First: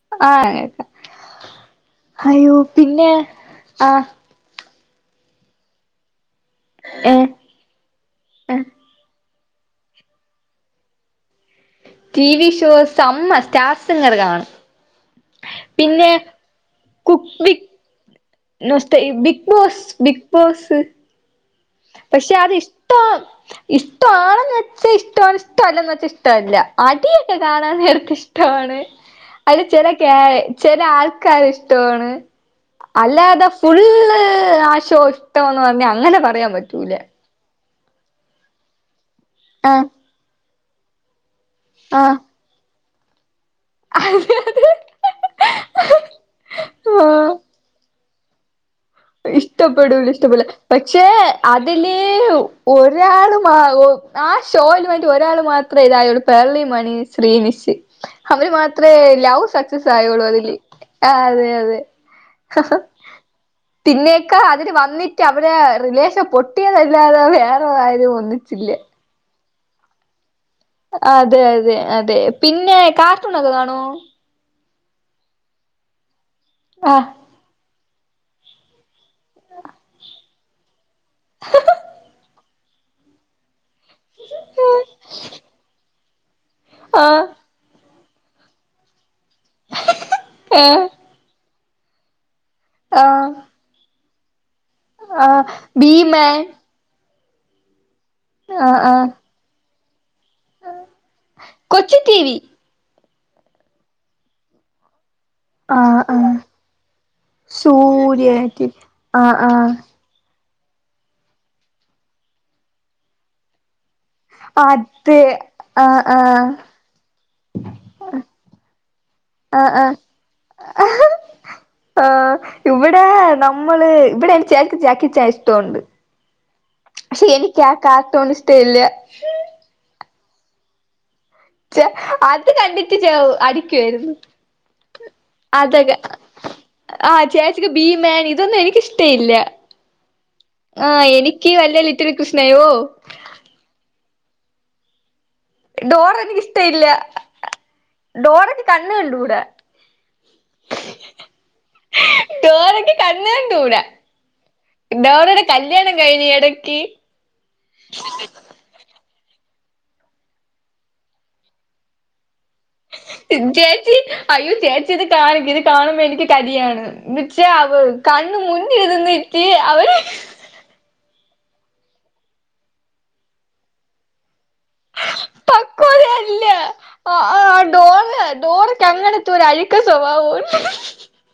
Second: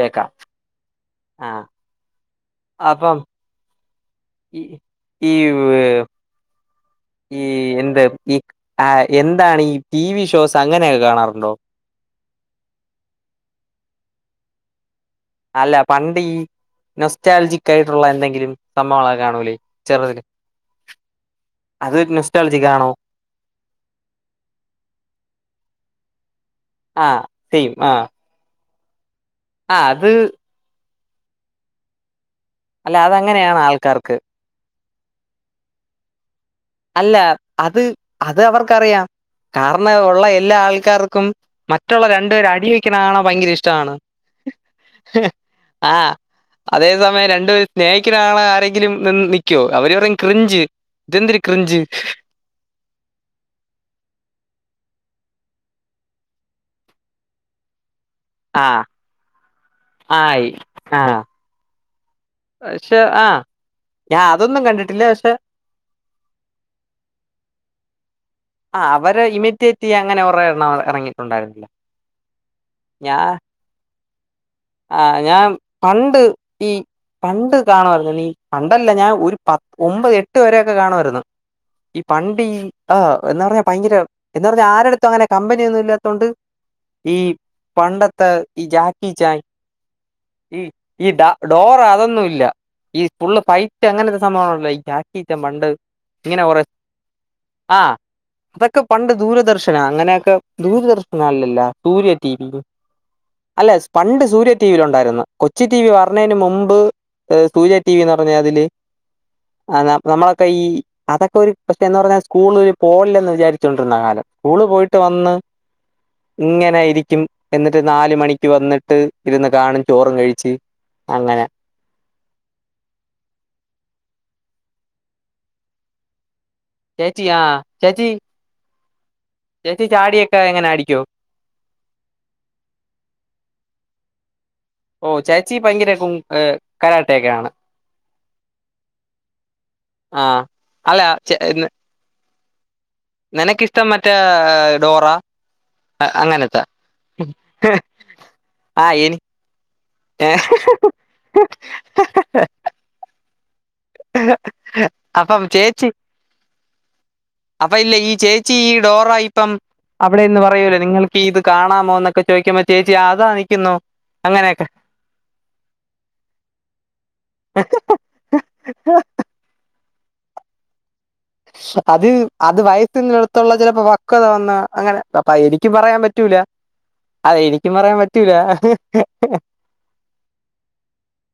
കേക്കാം ആ [unintelligible] ക്ക ആ അയ്യോ പിന്നെ അപ്പം ആഹ് ഈ ഈ വ് ഏഹ് ഈ എന്ത് ഈ ഏഹ് ആ എന് ന്താണ് ഈ ടി വി ഷോസ് അങ്ങനെയൊക്കെ കാണാറുണ്ടോ ടി വി ഷോസ് അമ്മ സ്റ്റാർ സിംഗർ കാണും അല്ല പിന്നെ പണ്ട് ഈ കുക്ക് വിത്ത് നൊസ്റ്റാൽജിക്കയിട്ടോള്ള എന്തെ നോസ്റ്റ ബിഗ്ബോസ് ബിഗ് ബോസ് അത് പക്ഷെ അത് നൊസ്റ്റാലജിക് ആണോ ഇഷ്ടം ഇഷ്ടവാണെന്ന് വെച്ചാ ഇഷ്ടമാണ് ഇഷ്ടല്ലന്ന് വച്ച ഇഷ് ട്ടല്ല ആ ആടിയൊക്കെ സെയിം കാണാൻ ആ നേരത്തെ ഇഷ്ടവാണ് അല്ല ആ ചെല അത് ക്യാ ചെല ആൾ ക്കര് ഇഷ്ടവാണ് അല്ല അല്ലത അതങ്ങനെയാണ് ആൾക്കാർക്ക് ഫുള്ള് ആശ ചോ ഇഷ്ടന്ന് പറഞ്ഞ അങ്ങനെ പറയാൻ പറ്റ് റ്റൂല അല്ല അത് അത് അവർക്കറിയാം ആഹ് കാരണം ഉള്ള എല്ലാ ആൾ ക്കാർക്കും മറ്റുള്ള ആഹ് രണ്ടുപേര് അടി വെ ക്ക്ണാണാ ഭയങ്കര ഇഷ് ട്ടാണ് അതെ അതെ അതേ സമയം ആഹ് രണ്ട് പേര് സ്നേഹി ക്ക്ണ കാണാൻ ആരെ ഇഷ്ടപ്പെടൂല ഇഷ്ടപെടുല പക്ഷെ ഇതെന്തൊരു അ ക്രിഞ്ച് തിലേഹും ഒരാള് മാ [unintelligible] ആ ആ ഷോ ഒരാൾ മാത്രമേ ഇതായ ള്ളു പെർലിമണി ശ്രീനിഷ് അവര് ആ മാത്രമേ ലവ് സക്സസ് ആയുള്ളൂ അതില് ആ അതെ അതെ പക്ഷെ ആ ഞാൻ പിന്നേക്കാ അതൊന്നും അതിൽ കണ്ടിട്ടില്ല വന്നിട്ട് പക്ഷെ അവരെ റിലേഷൻ പൊട്ടിയതല്ലാതെ വേറെ [unintelligible] ആ അവര് ഇമി എത്തി ത്തി അങ്ങന്നെ കൊറെ അതെ അതെ അതെ പിന്നെ ഞാൻ കാർട്ടുണൊക്കെ കാണോ ആ ഞാൻ പണ്ട് ഈ ആഹ് പണ്ട് കാണുമായിരുന്നു നീ പണ്ടല്ല ഞാൻ ഒരു പ ഒമ്പത് എട്ട് വരെക്കെ കാണുമായിരുന്നു ഈ പണ്ട് ഈ ആ എന്ന് പറഞ്ഞ ഭയങ്കര എന്ന് പറഞ്ഞാൽ ആരുടുത്തും അങ്ങനെ കമ്പനിയൊന്നും ഇല്ല ഉണ്ട് ഈ ആഹ് പണ്ട ത്തെ ഇ ജാക്കി ചാൻ ഈ ഏഹ് ഈ സാ ഡോറ അതൊന്നും ഇല്ല ഈ ആഹ് ഫുള്ള് ഫൈറ്റ് അങ്ങനത്തെ സംഭവങ്ങൾ വൈ ജാകിജാ ആഹ് പണ്ട് ഭീമൻ ഇങ്ങനെ കുറെ ആ ആഹ് അതൊക്കെ ആഹ് പണ്ട് ദൂരദർശൻ ലാ അങ്ങനെ ക്ക ദൂരദർശനല്ലല്ല Kochu Surya T T V അല്ലെ സ്പണ്ട് സൂര്യ ടിവിൽ ഉണ്ടായിരുന്നു കൊച്ചു ടി വി ആഹ് ആഹ് വറനേന് മുമ്പ് സൂര്യ ടി വി ന്നു പറഞ്ഞാൽ ടി അതില് വി ആഹ് ആഹ് നമ്മള ഈ അതൊക്കെ ഒരു പ്രേത്യേ എന്ന് പറഞ്ഞാ സ്കൂള് പോകില്ലന്ന് വിചാരിച്ചുണ്ട് വന്നിരുന്ന കാലം സ്കൂള് പോയിട്ട് അത് വന്ന് ആഹ് ആഹ് ഇങ്ങനെയിരിക്കും എന്നിട്ട് നാല് മണിക്ക് വന്നിട്ട് [unintelligible] ഇരുന്ന് കാണും ആഹ് ചോറും കഴിച്ചു ആഹ് അങ്ങനെ ആഹ് ഇവിടെ നമ്മള് ഇവിടെ എനി ചേട്ടൻ ചക്കിച്ചാൻ ഇഷ്ടമുണ്ട് ചേച്ചി പക്ഷെ ആ എനിക്കാ ചേച്ചി കാർട്ടൂൺ ഇഷ്ടം ഇല്ല ചേച്ചി ചാടിയൊക്കെ എങ്ങനെ അടിക്കോ ചെ അത് കണ്ടിട്ട് ച അടിക്കാരുന്നു ഓ ചേച്ചി ഭയങ്കര അതൊക്കെ കു ഏഹ് ആഹ് കരാട്ടയൊക്കെയാണ് ചേച്ചിക്ക് ഭീമൻ ഇതൊന്നും എനിക്കിഷ്ടല്ല ആഹ് ആ അല്ല എനിക്ക് വലിയ ലിറ്റിൽ കൃഷ്ണയോ നിനക്ക് ഇഷ്ടം മറ്റേ ഡോറ ഡോറ അങ്ങനത്തെ എനിക്കിഷ്ടയില്ല ഡോറക്ക് കണ്ണു ആഹ് എനി കണ്ടൂടാ ഡോറക്ക് കണ്ണ് കണ്ടൂടാ ഡോറയുടെ കല്യാണം കഴിഞ്ഞ് എട [unintelligible] അപ്പ ഇല്ലെ ഈ ചേച്ചി ഈ ഡോറായും ഇപ്പം അവിടെന്ന് പറയൂല്ലെ നിങ്ങൾക്കീ ഇത് കാണാമോ എന്നൊക്കെ ചോദിക്കുമ്പോ ചേച്ചി അതാ നിക്കുന്നു ചേച്ചി അയ്യോ അങ്ങനെയൊക്കെ ചേച്ചി ഇത് കാണ് ഇത് കാണുമ്പോ എനിക്ക് കലിയാണ് ബക്ഷേ അവര് കണ്ണിൻ മുന്നിൽ നിന്നിട്ട് അവര് അത് അത് വയത്തിന്റെ അടുത്തുള്ള ചിലപ്പോ വക്കാത് വന്നാ അങ്ങനെ അപ്പ എനിക്കു പറയാൻ പറ്റൂല പക്വതയല്ല ആ ആ അതെ എനിക്കും പറയാൻ ഡോറ പറ്റൂല ഡോറക്ക് അങ്ങനത്തെ ഒരു അഴുക്ക സ്വഭാവോണ്ട്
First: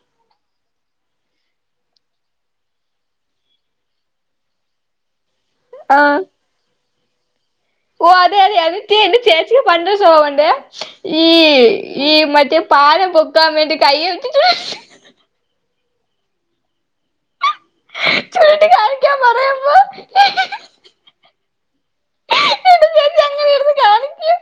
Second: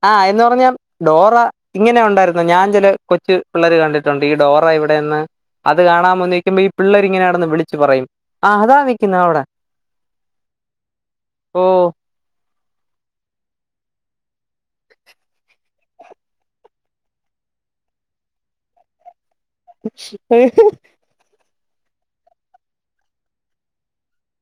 ആ എന്നോ പ്പ ഞാൻ ഡോറ ഇങ്ങനെ ഒണ്ടായിരുന്നു ഞാൻ ചില കൊച്ച് പിള്ളേര് കണ്ടിട്ടുണ്ട് ഈ ഡോ പ്പ താ ഇവിടെന്ന് അത് കാണാൻ ആഹ് വന്നിക്കുമ്പ ഈ പിള്ളേര് ഇങ്ങനെ കടന്ന് വിളി ഓ അതെ അതെ അത് [unintelligible] എന്റെ ചേച്ചിക്ക് പണ്ട് ഒരു സ്വഭാവവുണ്ടെ ഈ ഓ ഈ മറ്റേ പാലം പൊക്കാൻവേണ്ടി കയ്യിൽ [unintelligible] [unintelligible] പറയുമ്പോ [unintelligible] എന്നിട്ട് ചേച്ചി അങ്ങനെ ഇരുന്ന് കാണിക്കും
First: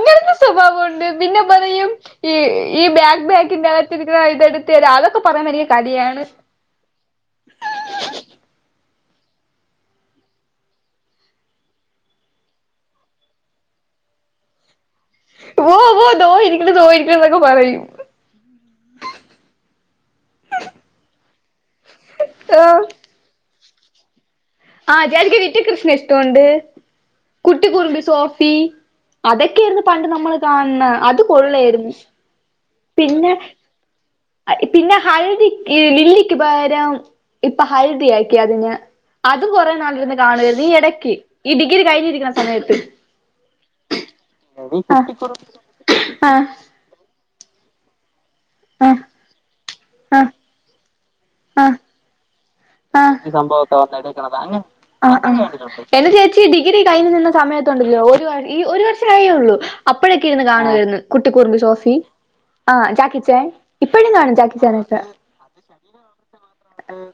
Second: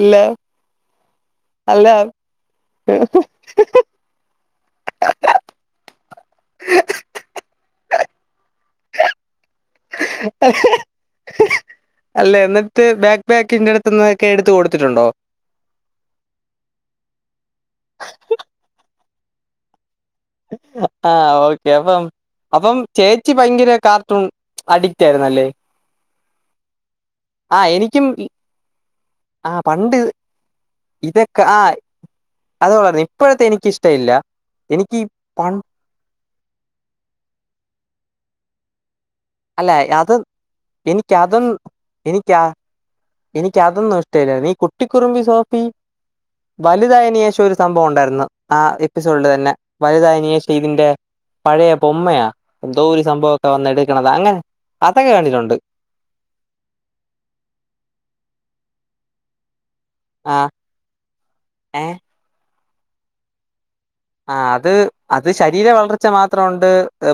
അല്ല സ്വഭാവോണ്ട് പിന്നെ അല്ല പറയും ഈ ഈ ബാക്ക് ബാക്കിന്റെകത്തിരിക്കുന്ന ഇതെടുത്തരാം അതൊക്കെ പറയുമ്പോ എനിക്ക് കലീയാണ് അല്ല എന്നിട്ട് ബാക്ക് ബാക്കിന്റെ അടുത്ത്ന്ന്തൊക്കെ എടുത്തു കൊടുത്തിട്ടുണ്ടോ ഓ വോ ദോ ഇരിക്ക്ണ് സുഗായിരിക്കന്ന്നൊക്കെ പറയും ആ ഓക്കെ അപ്പം അപ്പം ചേച്ചി ഭയങ്കര കാർട്ടൂൺ ആ അഡിക്റ്റ് ജയാദക്ക് ആയിരുന്നല്ലേ ലിറ്റിൽ കൃഷ്ണയെ ഇഷ്ടമുണ്ട് ആഹ് കുട്ടിക്കൂറുമ്പി എനിക്കും സോഫി അതൊക്കെയായിരുന്നു പണ്ട് നമ്മൾ കാണണെ അത് ഇതൊക്കെ ആഹ് കൊള്ളായിരുന്നു അത് പറഞ്ഞ് പിന്നെ ഇപ്പോഴത്തെ എനിക്ക് ഇഷ്ടമില്ല എനിക്ക് പിന്നെ ഈ ഹല്ധി പൺ ക്ക് ലീ ക്ക് പകരം ഇപ്പൊ ഹൽദി ആക്കി അതിന് അതും അല്ല കൊറേ അത് നാളിരുന്ന് കാണുവായിരുന്നു ഈ എടക്ക് ഈ എനിക്കതൊന്നും ഡിഗ്രി എനിക്ക കഴിഞ്ഞിരിക്കുന്ന സമയത്ത് എനിക്കതൊന്നും ഇഷ്ടല്ലായിരുന്നു ഈ കുട്ടിക്കുറുമ്പി സോഫി ആഹ് വലുതായനെഷം ഒരു സംഭവം ഉണ്ടായിരുന്നു എന്ന് ആ ആഹ് എപ്പിസോഡിൽ തന്നെ. വലുതായെന് ആഹ് ശേഷം ഇതിന്റെ പഴയ ആഹ് പൊമ്മയ. എന്തോരു സംഭവം ഒക്കെ വന്നിട് ആഹ് ആഹ് എന്റെ ചേച്ചി ഡിഗ്രി കഴിഞ്ഞു നിന്ന സമയത്തുണ്ടല്ലോ ഒരു ഈ ഒരു ച്ചായെ ഉള്ളു. അപ്പോഴൊക്കെ ആ ഇരുന്ന് കാണുവായിരുന്നു കുട്ടിക്കൂറമ്പി സോഫി ആഹ് ജാക്കിച്ചേൻ ആഹ് അത് അത് ശരീര വളർച്ച മാത്രംണ്ട്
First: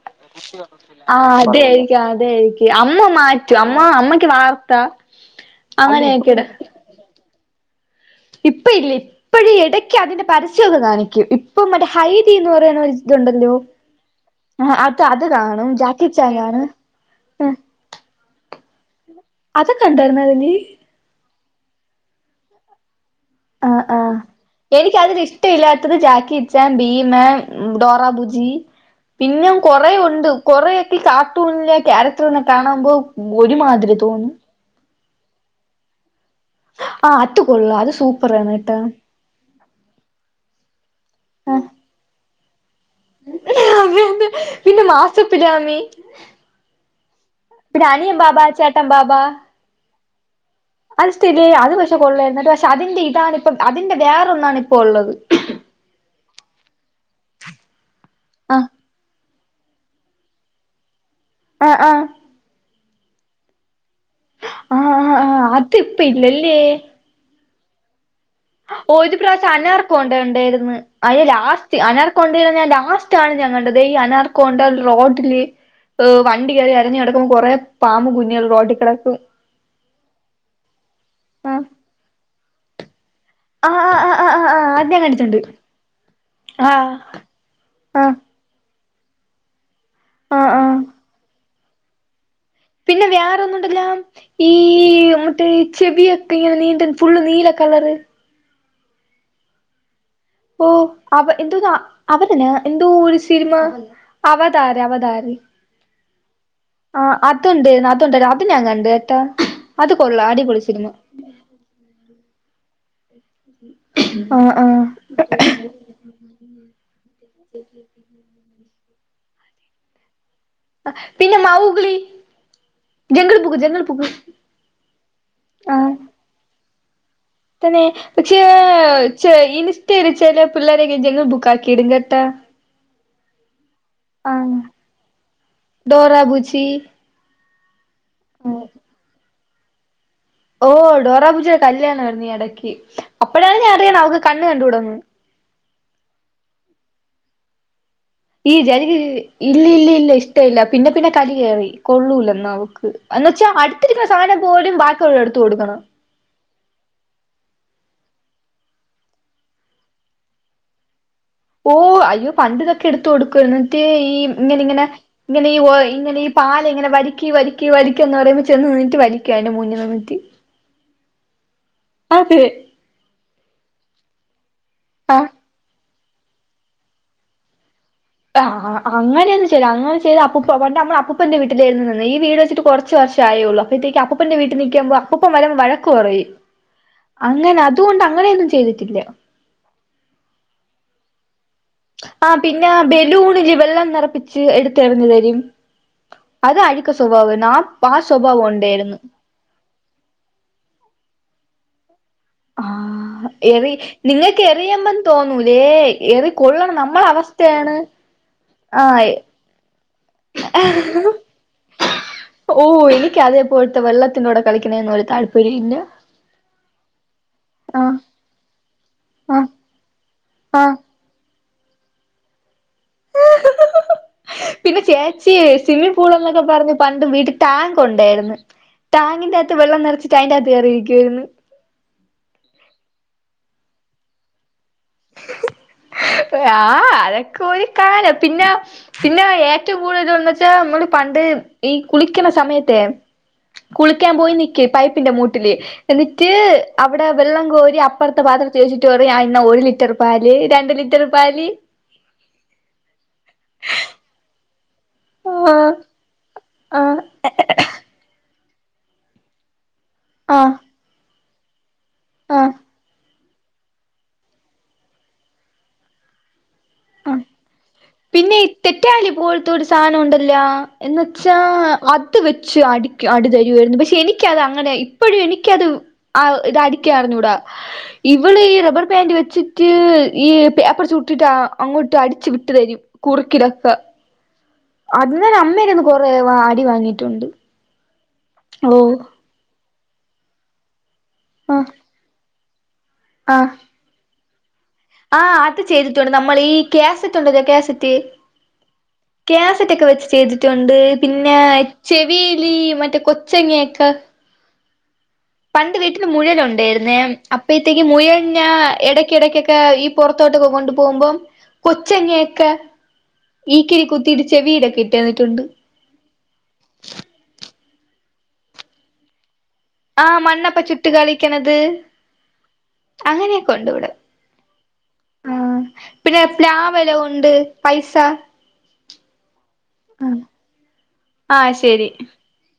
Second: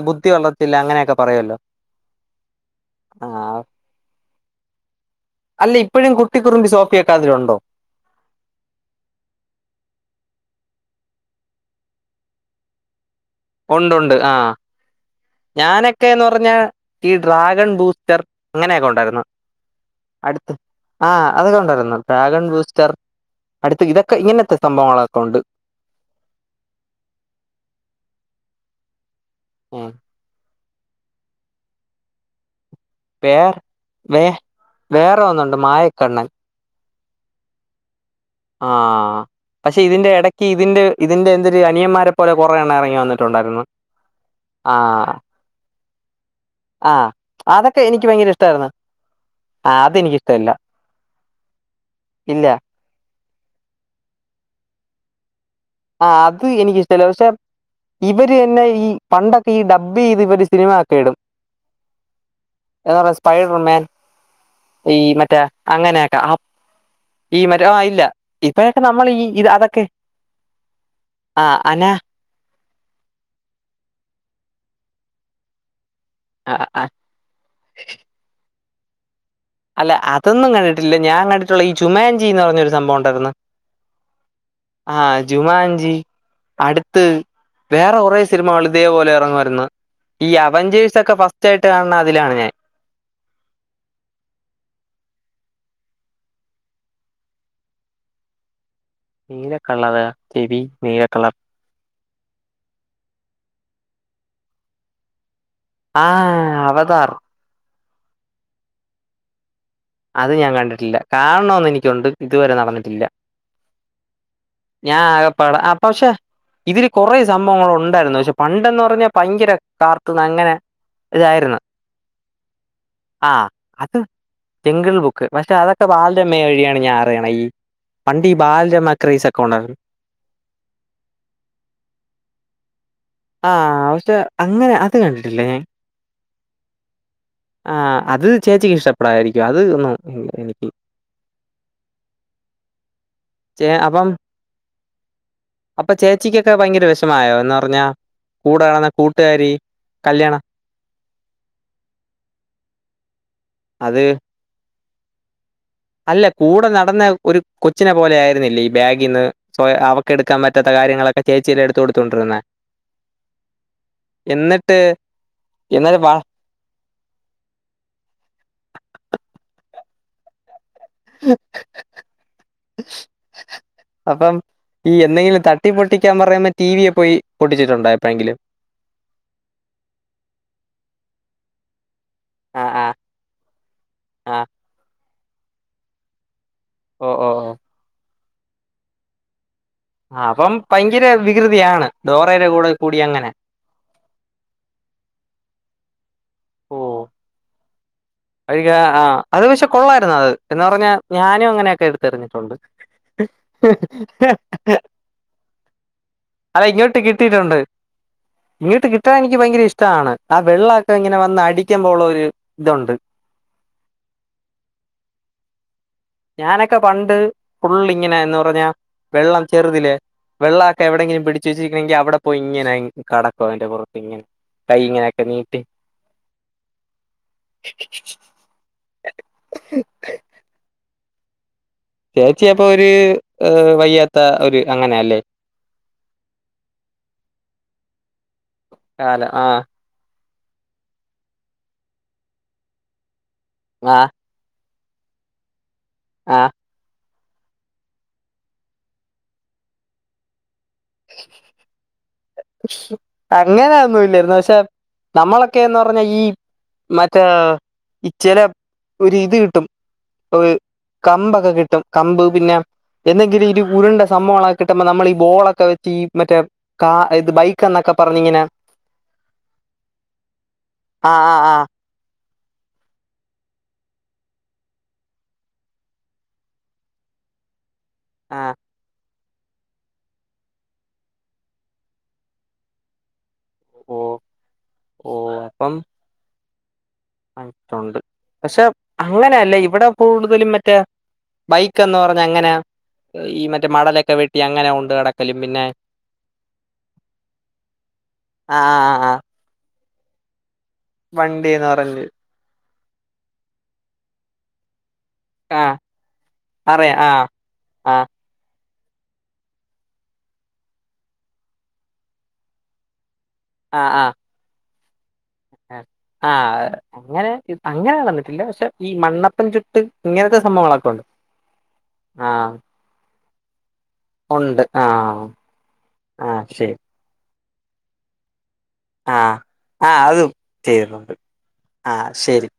ബുദ്ധി വളർത്തിൽ ആഹ് അതെ ആയിരിക്കും അതെ ആയിരിക്കും അമ്മ ആ മാറ്റും അമ്മ അമ്മക്ക് വാർത്ത അല്ല ഇപ്പോഴും അങ്ങനെയൊക്കെണ്. കുട്ടിക്കുറുമ്പി സോഫിയൊക്കെ അതിലുണ്ടോ ഇപ്പ ഇല്ല ഇപ്പഴും ഇടയ്ക്ക് അതിന്റെ പരസ്യം ഒക്കെ കാണിക്കും ഇപ്പം മറ്റേ ഹൈദി എന്ന് പറയുന്ന ഒര ഉണ്ട് ഉണ്ട് ആഹ് അത് കാണും ഞാനൊക്കെന്ന് ജാക്കിച്ചാൻ പറഞ്ഞാ കാണും ഈ ഡ്രാഗൺ ബൂസ്റ്റർ, അങ്ങനെയൊക്കെ ഉണ്ടാരുന്നു. അതൊക്കെണ്ടായിരുന്ന അതില്? അതൊക്കെ ഉണ്ടായിരുന്നു ഡ്രാഗൺ ബൂസ്റ്റർ ആഹ് അടുത്ത് ആഹ് ഇതൊക്കെ ഇങ്ങനത്തെ എനിക്ക് അതിൽ സംഭവങ്ങളൊക്കെ ഉണ്ട് ഇഷ്ടല്ലാത്തത് ജാക്കിചാൻ, ഭീമൻ, ഡോറ ബുജി ജി പിന്നെ ഉം കൊറേ ഉണ്ട് കൊറേ ഈ കാർട്ടുണിലെ ക്യാരക്ടർനെ കാണാൻ മ്പം വേറെ ഒരുമാതിരി വേ തോന്നും വേറെ ഒന്നുണ്ട് മായക്കണ്ണൻ ആ അത് കൊള്ള അത് സൂ ആ പക്ഷേ ഇതിന്റെ എടയ്ക്ക് ഇതിന്റെ ഇതിന്റെ എന്തര് ആഹ് അനിയന്മാരെ പോലെ കൊറേ എണ്ണം എറങ്ങി- പിന്നെ ആഹ് മാസപ്പിനാമി ആഹ് അതൊക്കെ പിന്നെ എനിക്ക് അനിയൻ ഭയങ്കര ബാബ ഇഷ്ടമായിരുന്നു ചേട്ടൻ ബാബാ ആഹ് അതെനിക്കിഷ്ടമല്ല അത് ഇഷ്ടം ഇല്ലേ അത് പക്ഷെ കൊള്ളാര്ന്ന് ഇല്ല ട്ടാ പക്ഷെ അതിന്റെ ഇതാണ്- അതിന്റെ വേറെ ഒന്നാണ് ഇപ്പോ ഉള്ളത്- ആ അത് എനിക്കിഷ്ടല്ല പക്ഷെ- ഇവര് തന്നെ ആഹ് ഈ പണ്ടത്ത്- ഈ ഡബ് ചെയ്ത് ഇവര് സിനിമ ആക്കിയിടും- ആഹ് ആഹ് എതന്നറിയ സ്പൈഡർ മാൻ- ആഹ് ഈ ആഹ് ആഹ് മറ്റേ അത് ഇപ്പ അങ്ങനെയൊക്കെ ആഹ് ഇല്ലല്ലേ - ഈ മരം ആ ഇല്ല- ഇപ്പോഴൊക്കെ നമ്മൾ ഒരു ഈ ഇത് പ്രാവശ്യം അതൊക്കെ അനാർക്കോണ്ട കണ്ട്- ണ്ടായിര്ന്ന് അതില് ആഹ് ലാസ്റ്റ് അന അനാർകൊണ്ടെടെ ഞാൻ ലാ- ലാസ്റ്റ് ആണ് ഞാൻ കണ്ടത് ഈ അനാർകോണ്ട റോഡില്- ഏ്ഹ ആ, വണ്ടി കയറി ആ. അരഞ് കടക്കുമ്പോ കുറെ പാമ്പ്കുഞ്ഞുങ്ങൾ റോട്ടി- കടക്കും- അല്ല അതൊന്നും കണ്ടിട്ടില്ല ഞാൻ ആ കണ്ടിട്ടുള്ള ഈ ചുമാൻചി എന്ന് പറഞ്ഞൊരു സംഭവം ഉണ്ടായിരുന്നു- ആ ആ ആ ആ ആ ആ അത് ഞാൻ ആഹ് കണ്ടിട്ടുണ്ട് ജുമാൻചി ആ അടുത്ത് വേറെ ആ കുറെ സിനിമ കള്- ഇതേപോലെ എറങ്ങുവാരുന്നു. ഈ ആ ആ അവഞ്ചേഴ്സ് ഒക്കെ ഫസ്റ്റ് ആയി ട്ട് കാണ് ണ അതിലാണ് ഞാൻ. പിന്നെ വേറൊന്നുംണ്ടല്ലോ ഈ മുട്ട് ചെവിയൊക്കെ ഇങ്ങനെ നീണ്ട് ഫുള്ള് നീല കളറ്. നീല കളറോ ഓ അവ എന്തോ അവനന്നെ എന്തോ ഒരു സിനിമ അവതാര അവതാരി. ആഹ് അവതാർ അതും ഞാ കണ്ട് എ ട്ടാ അത് ഞാൻ കണ്ടിട്ടില്ല. കാണണം എന്നെനിക്കുണ്ട്.. ഇതുവരെ നടന്നി ട്ടില്ല ആ ആ ഞാ ആകപ്പാട പശേ ഇതില് കൊറെ സംഭവങ്ങൾ ഉണ്ടായിരുന്നു പക്ഷെ പണ്ടന്ന് പറഞ്ഞ ഭയങ്കര കാർത്തന്ന് അങ്ങനെ പിന്നെ ഇതായിരുന്നു മാവുകളി ജങ്കൾ പുക്ക് ജങ്കൾൾ പുക്ക് ൾ ബുക്ക് പക്ഷെ അതൊക്കെ ബാലരമ [unintelligible] തന്നെ പണ്ട് ഈ പക്ഷേ ബാലരമ ക്രൈസ് ച്ചെ ഒക്കെ ഉണ്ടായിരുന്നു ഇനിഷ്ട്ടെനി ച്ചെലെ പിള്ളേരെങ്ങെ ജങ്ങൾ ബുക്ക ആക്കി ഇടും കേട്ടാ ആ ക്ഷെ ആ അങ്ങനെ അത് കണ്ടിട്ടില്ലേ ഡോറ ബുജി ൻ ആ അത് ചേച്ചിക്ക് ഇഷ്ടപ്പെടായിരി ക്കെ അത് ഹ് ന്നോ ഓ ഡോറാപൂജേഎ ജയുടെ കല്യാണ നീ എടാക്കി ഇല്ല അപ്പഴാണ് ചേ ഞാൻ അറിയ്ണെ അപ്പം അവക്ക് കണ്ണ് കണ്ടുടന്ന് അപ്പൊ ചേച്ചിക്കൊക്കെ ഭയങ്കര വിഷമായോ ന്നർഞ്ഞ ഈ ജനകില് ഇല്ല ഇല്ല ഇല്ല കല്യാണം ഇഷ്ട ഇല്ല പിന്നെ പിന്നെ കലി കേറി കൊള്ളൂല ന്ന അവക്ക് എന്നെച്ചാ അത് അടുത്തിരിക്കുന്ന സാനം പോലും ബ [unintelligible] ത്ത് ഒടുക്കണ അല്ല കൂടെ നടന്ന ഒരു കൊച്ചിനെ പോലെ ആയിരുന്നില്ലേ ഈ ബാഗിന്ന് സ്കൊയ അവക്കെടുക്കാൻ പറ്റാത്ത കാര്യങ്ങളൊക്കെ ചേച്ചിയല്ലേ ഓ എടുത്ത് അയ്യോ കൊടുത്തോണ്ടിരുന്നെ പണ്ട്തൊക്കെ കൊടുക്കുന്നിട്ട് ഈ ഇങ്ങനെ എന്നിട്ട് ഇങ്ങനെ ഇങ്ങനെ യു എ എന്നാലും വാ ഇങ്ങനെ ഈ പാല ഇങ്ങനെ വര്ക്കി വര്ക്കി വര്ക്കി ഒന്ന് ആടേന്ന് പറയുമ്പോ ചെന്ന് നിന്നിട്ട് വലിക്ക അയ്ന്റെ മുന്നിനിന്നി റ്റി ഉം അതെ അപ്പം ഈ ആഹ് എന്തെങ്കിലും തട്ടി പൊട്ടി. പഠിക്കാൻ പറയുമ്പോ ടി വിയെ പോയി പൊട്ടിച്ചിട്ടുണ്ടോ? എപ്പോഴെങ്കിലും ആഹ് അങ്ങനെയൊന്നും ചെയ്യൂല അങ്ങനെ ചെയ്താൽ അപ്പൂപ്പ പണ്ട് നമ്മള് അപ്പൂ അപ്പൂപ്പന്റെ വീട്ടിലായിരുന്നു. ഈ വീട് വെച്ചിട്ട് ആഹ് കുറച്ച് ആഹ് വർഷം ആയുള്ളൂ അപ്പഴത്തേക്ക് അപ്പൂപ്പന്റെ ആഹ് വീട്ടിൽ നിക്കാപ്പോ. അപ്പൂപ്പൻ വരുമ്പോ വഴക്ക് പറയും. ഓ ഓ ഓ അങ്ങനെ അതുകൊണ്ട് അങ്ങ അങ്ങനെയൊന്നും ചെയ്തിട്ടില്ല. ആ അപ്പം ഭയങ്കര വികൃ ആ പിന്നെ ബലൂണില് വെള്ളം നിറപ്പിച്ച് എടുത്തെറിഞ്ഞു തരും. അത് അഴിക്ക് സ്വഭാവം നമ്മ് അഴുക്ക് ആഹ് അത് പക്ഷെ കൊള്ളായിരുന്നു അത് എന്നുപറഞ്ഞാൽ ഞാൻ. നും അങ്ങനെയെടുത്തു. ആഹ് എറി നിങ്ങൾക്ക് എറിയുമ്പോ തോന്നൂല്ലേ എറി അല്ല കൊള്ളണം ഇങ്ങോട്ട് നമ്മടെ കിട്ടിയിട്ടുണ്ട് അവസ്ഥയാണ് ആഹ്. ഇഷ്ടയാണ് ആ വെള്ളമൊക്കെ ഇങ്ങനെ വന്ന് അടിക്കുമ്പോ ഉള്ളൊരു ഒരു ഇതുണ്ട്. ഇപ്പോഴത്തെ വെള്ളത്തിന്റെ കൂടെ കളിക്കണേന് ഒരു താല്പര്യില്ല ഞാനൊക്കെ പണ്ട് ഫുൾ ഇങ്ങനെ എന്ന് പറഞ്ഞാ വെള്ളം ആഹ് ചെറുതില്ലെ വെള്ളം ആഹ് ഒക്കെ എവിടെയെങ്കിലും പിടിച്ച ചേച്ചിനിക്കണെങ്കിൽ അവിടെ പോയിങ്ങനെ [unintelligible] പിന്നെ ഇങ്ങനെയൊക്കെ ചേച്ചി നീട്ടി സ്വസിമ്മിംഗ്പൂൾ എന്നൊക്കെ പറഞ്ഞഞ് പണ്ട് വീട്ടിൽ ടാങ്ക് ഉണ്ടായിരുന്നു ടാങ്കിന്റെ അകത്ത് വെള്ളം നിറച്ചിട്ട് അതിന്റെറ അകത്ത് കെറി യിരിക്കും [unintelligible] ചേച്ചി അപ്പൊ ഒരു വയ്യാത്ത ഒരു അങ്ങനെയല്ലേ [unintelligible] ആ അതൊക്കൊരു കാലം പിന്നെ പിന്നെ കാലം ആ ഏറ്റവും കൂടുതൽ ഇത് വന്ന നമ്മള് പണ്ട് ഈ കുളിക്കണ സമയത്തെ ആ കുളിക്കാൻ പോയി നിക്കും പൈ പിന്നെ മൂട്ടില് എന്നിട്ട് ആ അവിടെ വെള്ളം കോരി അപ്പറത്തെ പാത്രത്തിൽ വെച്ചിട്ട് പറയും ഒരു ലിറ്റ ലിറ്റർ പാല് രണ്ട് ഒരു ലിറ്റർ പാല് [unintelligible] അങ്ങനെയൊന്നുമില്ല എന്നുവെച്ചാൽ നമ്മളൊക്കെ ആഹ് എന്ന് പറഞ്ഞാ ഈ ആഹ് മറ്റേ ചെല ഒരു ഇത് കിട്ടും. ആഹ് [unintelligible] കമ്പ ക്കെ കിട്ടും കമ്പ് ആഹ് പിന്നെ എന്തെങ്കിലും ഇരു കുരുണ്ട സംഭവങ്ങള കിട്ടുമ്പോ നമ്മൾ ഈ ബോളൊക്കെ വെച്ച് ഈ മറ്റേ കാഹ് ആഹ് പിന്നെ തെറ്റാലി പോലത്തെ സാധനം ഉണ്ടല്ല എന്നന്ന് ആ ആ വച്ചാ ആ ത്ത് വെച്ച് അടി അടിതരുയിരുന്നു. പക്ഷെ എനിക്ക അത് ഇപ്പോഴും എനിക്കത് ആ ഇത് അടിക്കായിഞ്ഞൂടാ ആ ഇവള് റബർ പാന്റ് വെച്ച്. വച്ചിട്ട് ഈ പേപ്പർ ചൂട്ടിയിട്ട് അങ്ങോട്ട് അടിച് വിട്ടു തരും കുർക്കിട സ ഓ അത്ന്നാ അമ്മരുന്നു കുറേ അ അടി വങ്ങി ആയി ടോണ്ട് പക്ഷെ അങ്ങനെയല്ലേ ഇ ഇവിടെ കൂടുതലും മറ്റേ ആഹ് ബൈക്ക് എന്ന് പറഞ്ഞ അങ്ങനെ? ഈ മറ്റേ മടലൊക്കെ വെ ആ അത് ചെയ്തിട്ടുണ്ട് നമ്മൾ കേസറ്റ് ഉണ്ടലേ കേസറ്റ് ആ ആ ആ കേസറ്റ് ഒക്കെ വെച്ച് ചെയ്തി ണ്ട് പിന്നെ വണ്ടിന്ന് പറഞ്ഞ് ചെവില് മറ്റ കൊച്ചങ്ങക്ക ആ പണ്ട് വീട്ടിൽ മുയൽ ഉണ്ടെരുന്നെ അറിയാം ആ അപൈത്തേക്കും ആ മുയൽനെ ഇടയ്കിടകെക്കെ ഈ പുൊറത്തോട്ടൊക്ക കൊണ്ടു പോകുമ്പം കൊച്ചങ്ങക്കെ ഇക്കിളി ആ ആ കുത്തി ചെവിലേകേ [unintelligible] ആ അങ്ങനെ ഇസ് അങ്ങനെ വന്നിട്ടില്ല പക്ഷെ ഈ മണ്ണപ്പൻ ചുട് ആ മണ്ണപ്പം ചുട്ടു കളിക്കണത് ആ അങ്ങനെ കൊണ്ടു ഇവിടെ ഉണ്ട് ആ ആഹ് പിന്നെ ആ ശരി പ്ലാവെല ഉണ്ട് പൈസ ആ ആ അതും ചെയ്യുന്നുണ്ട് ആഹ് ശരി ആ ശരി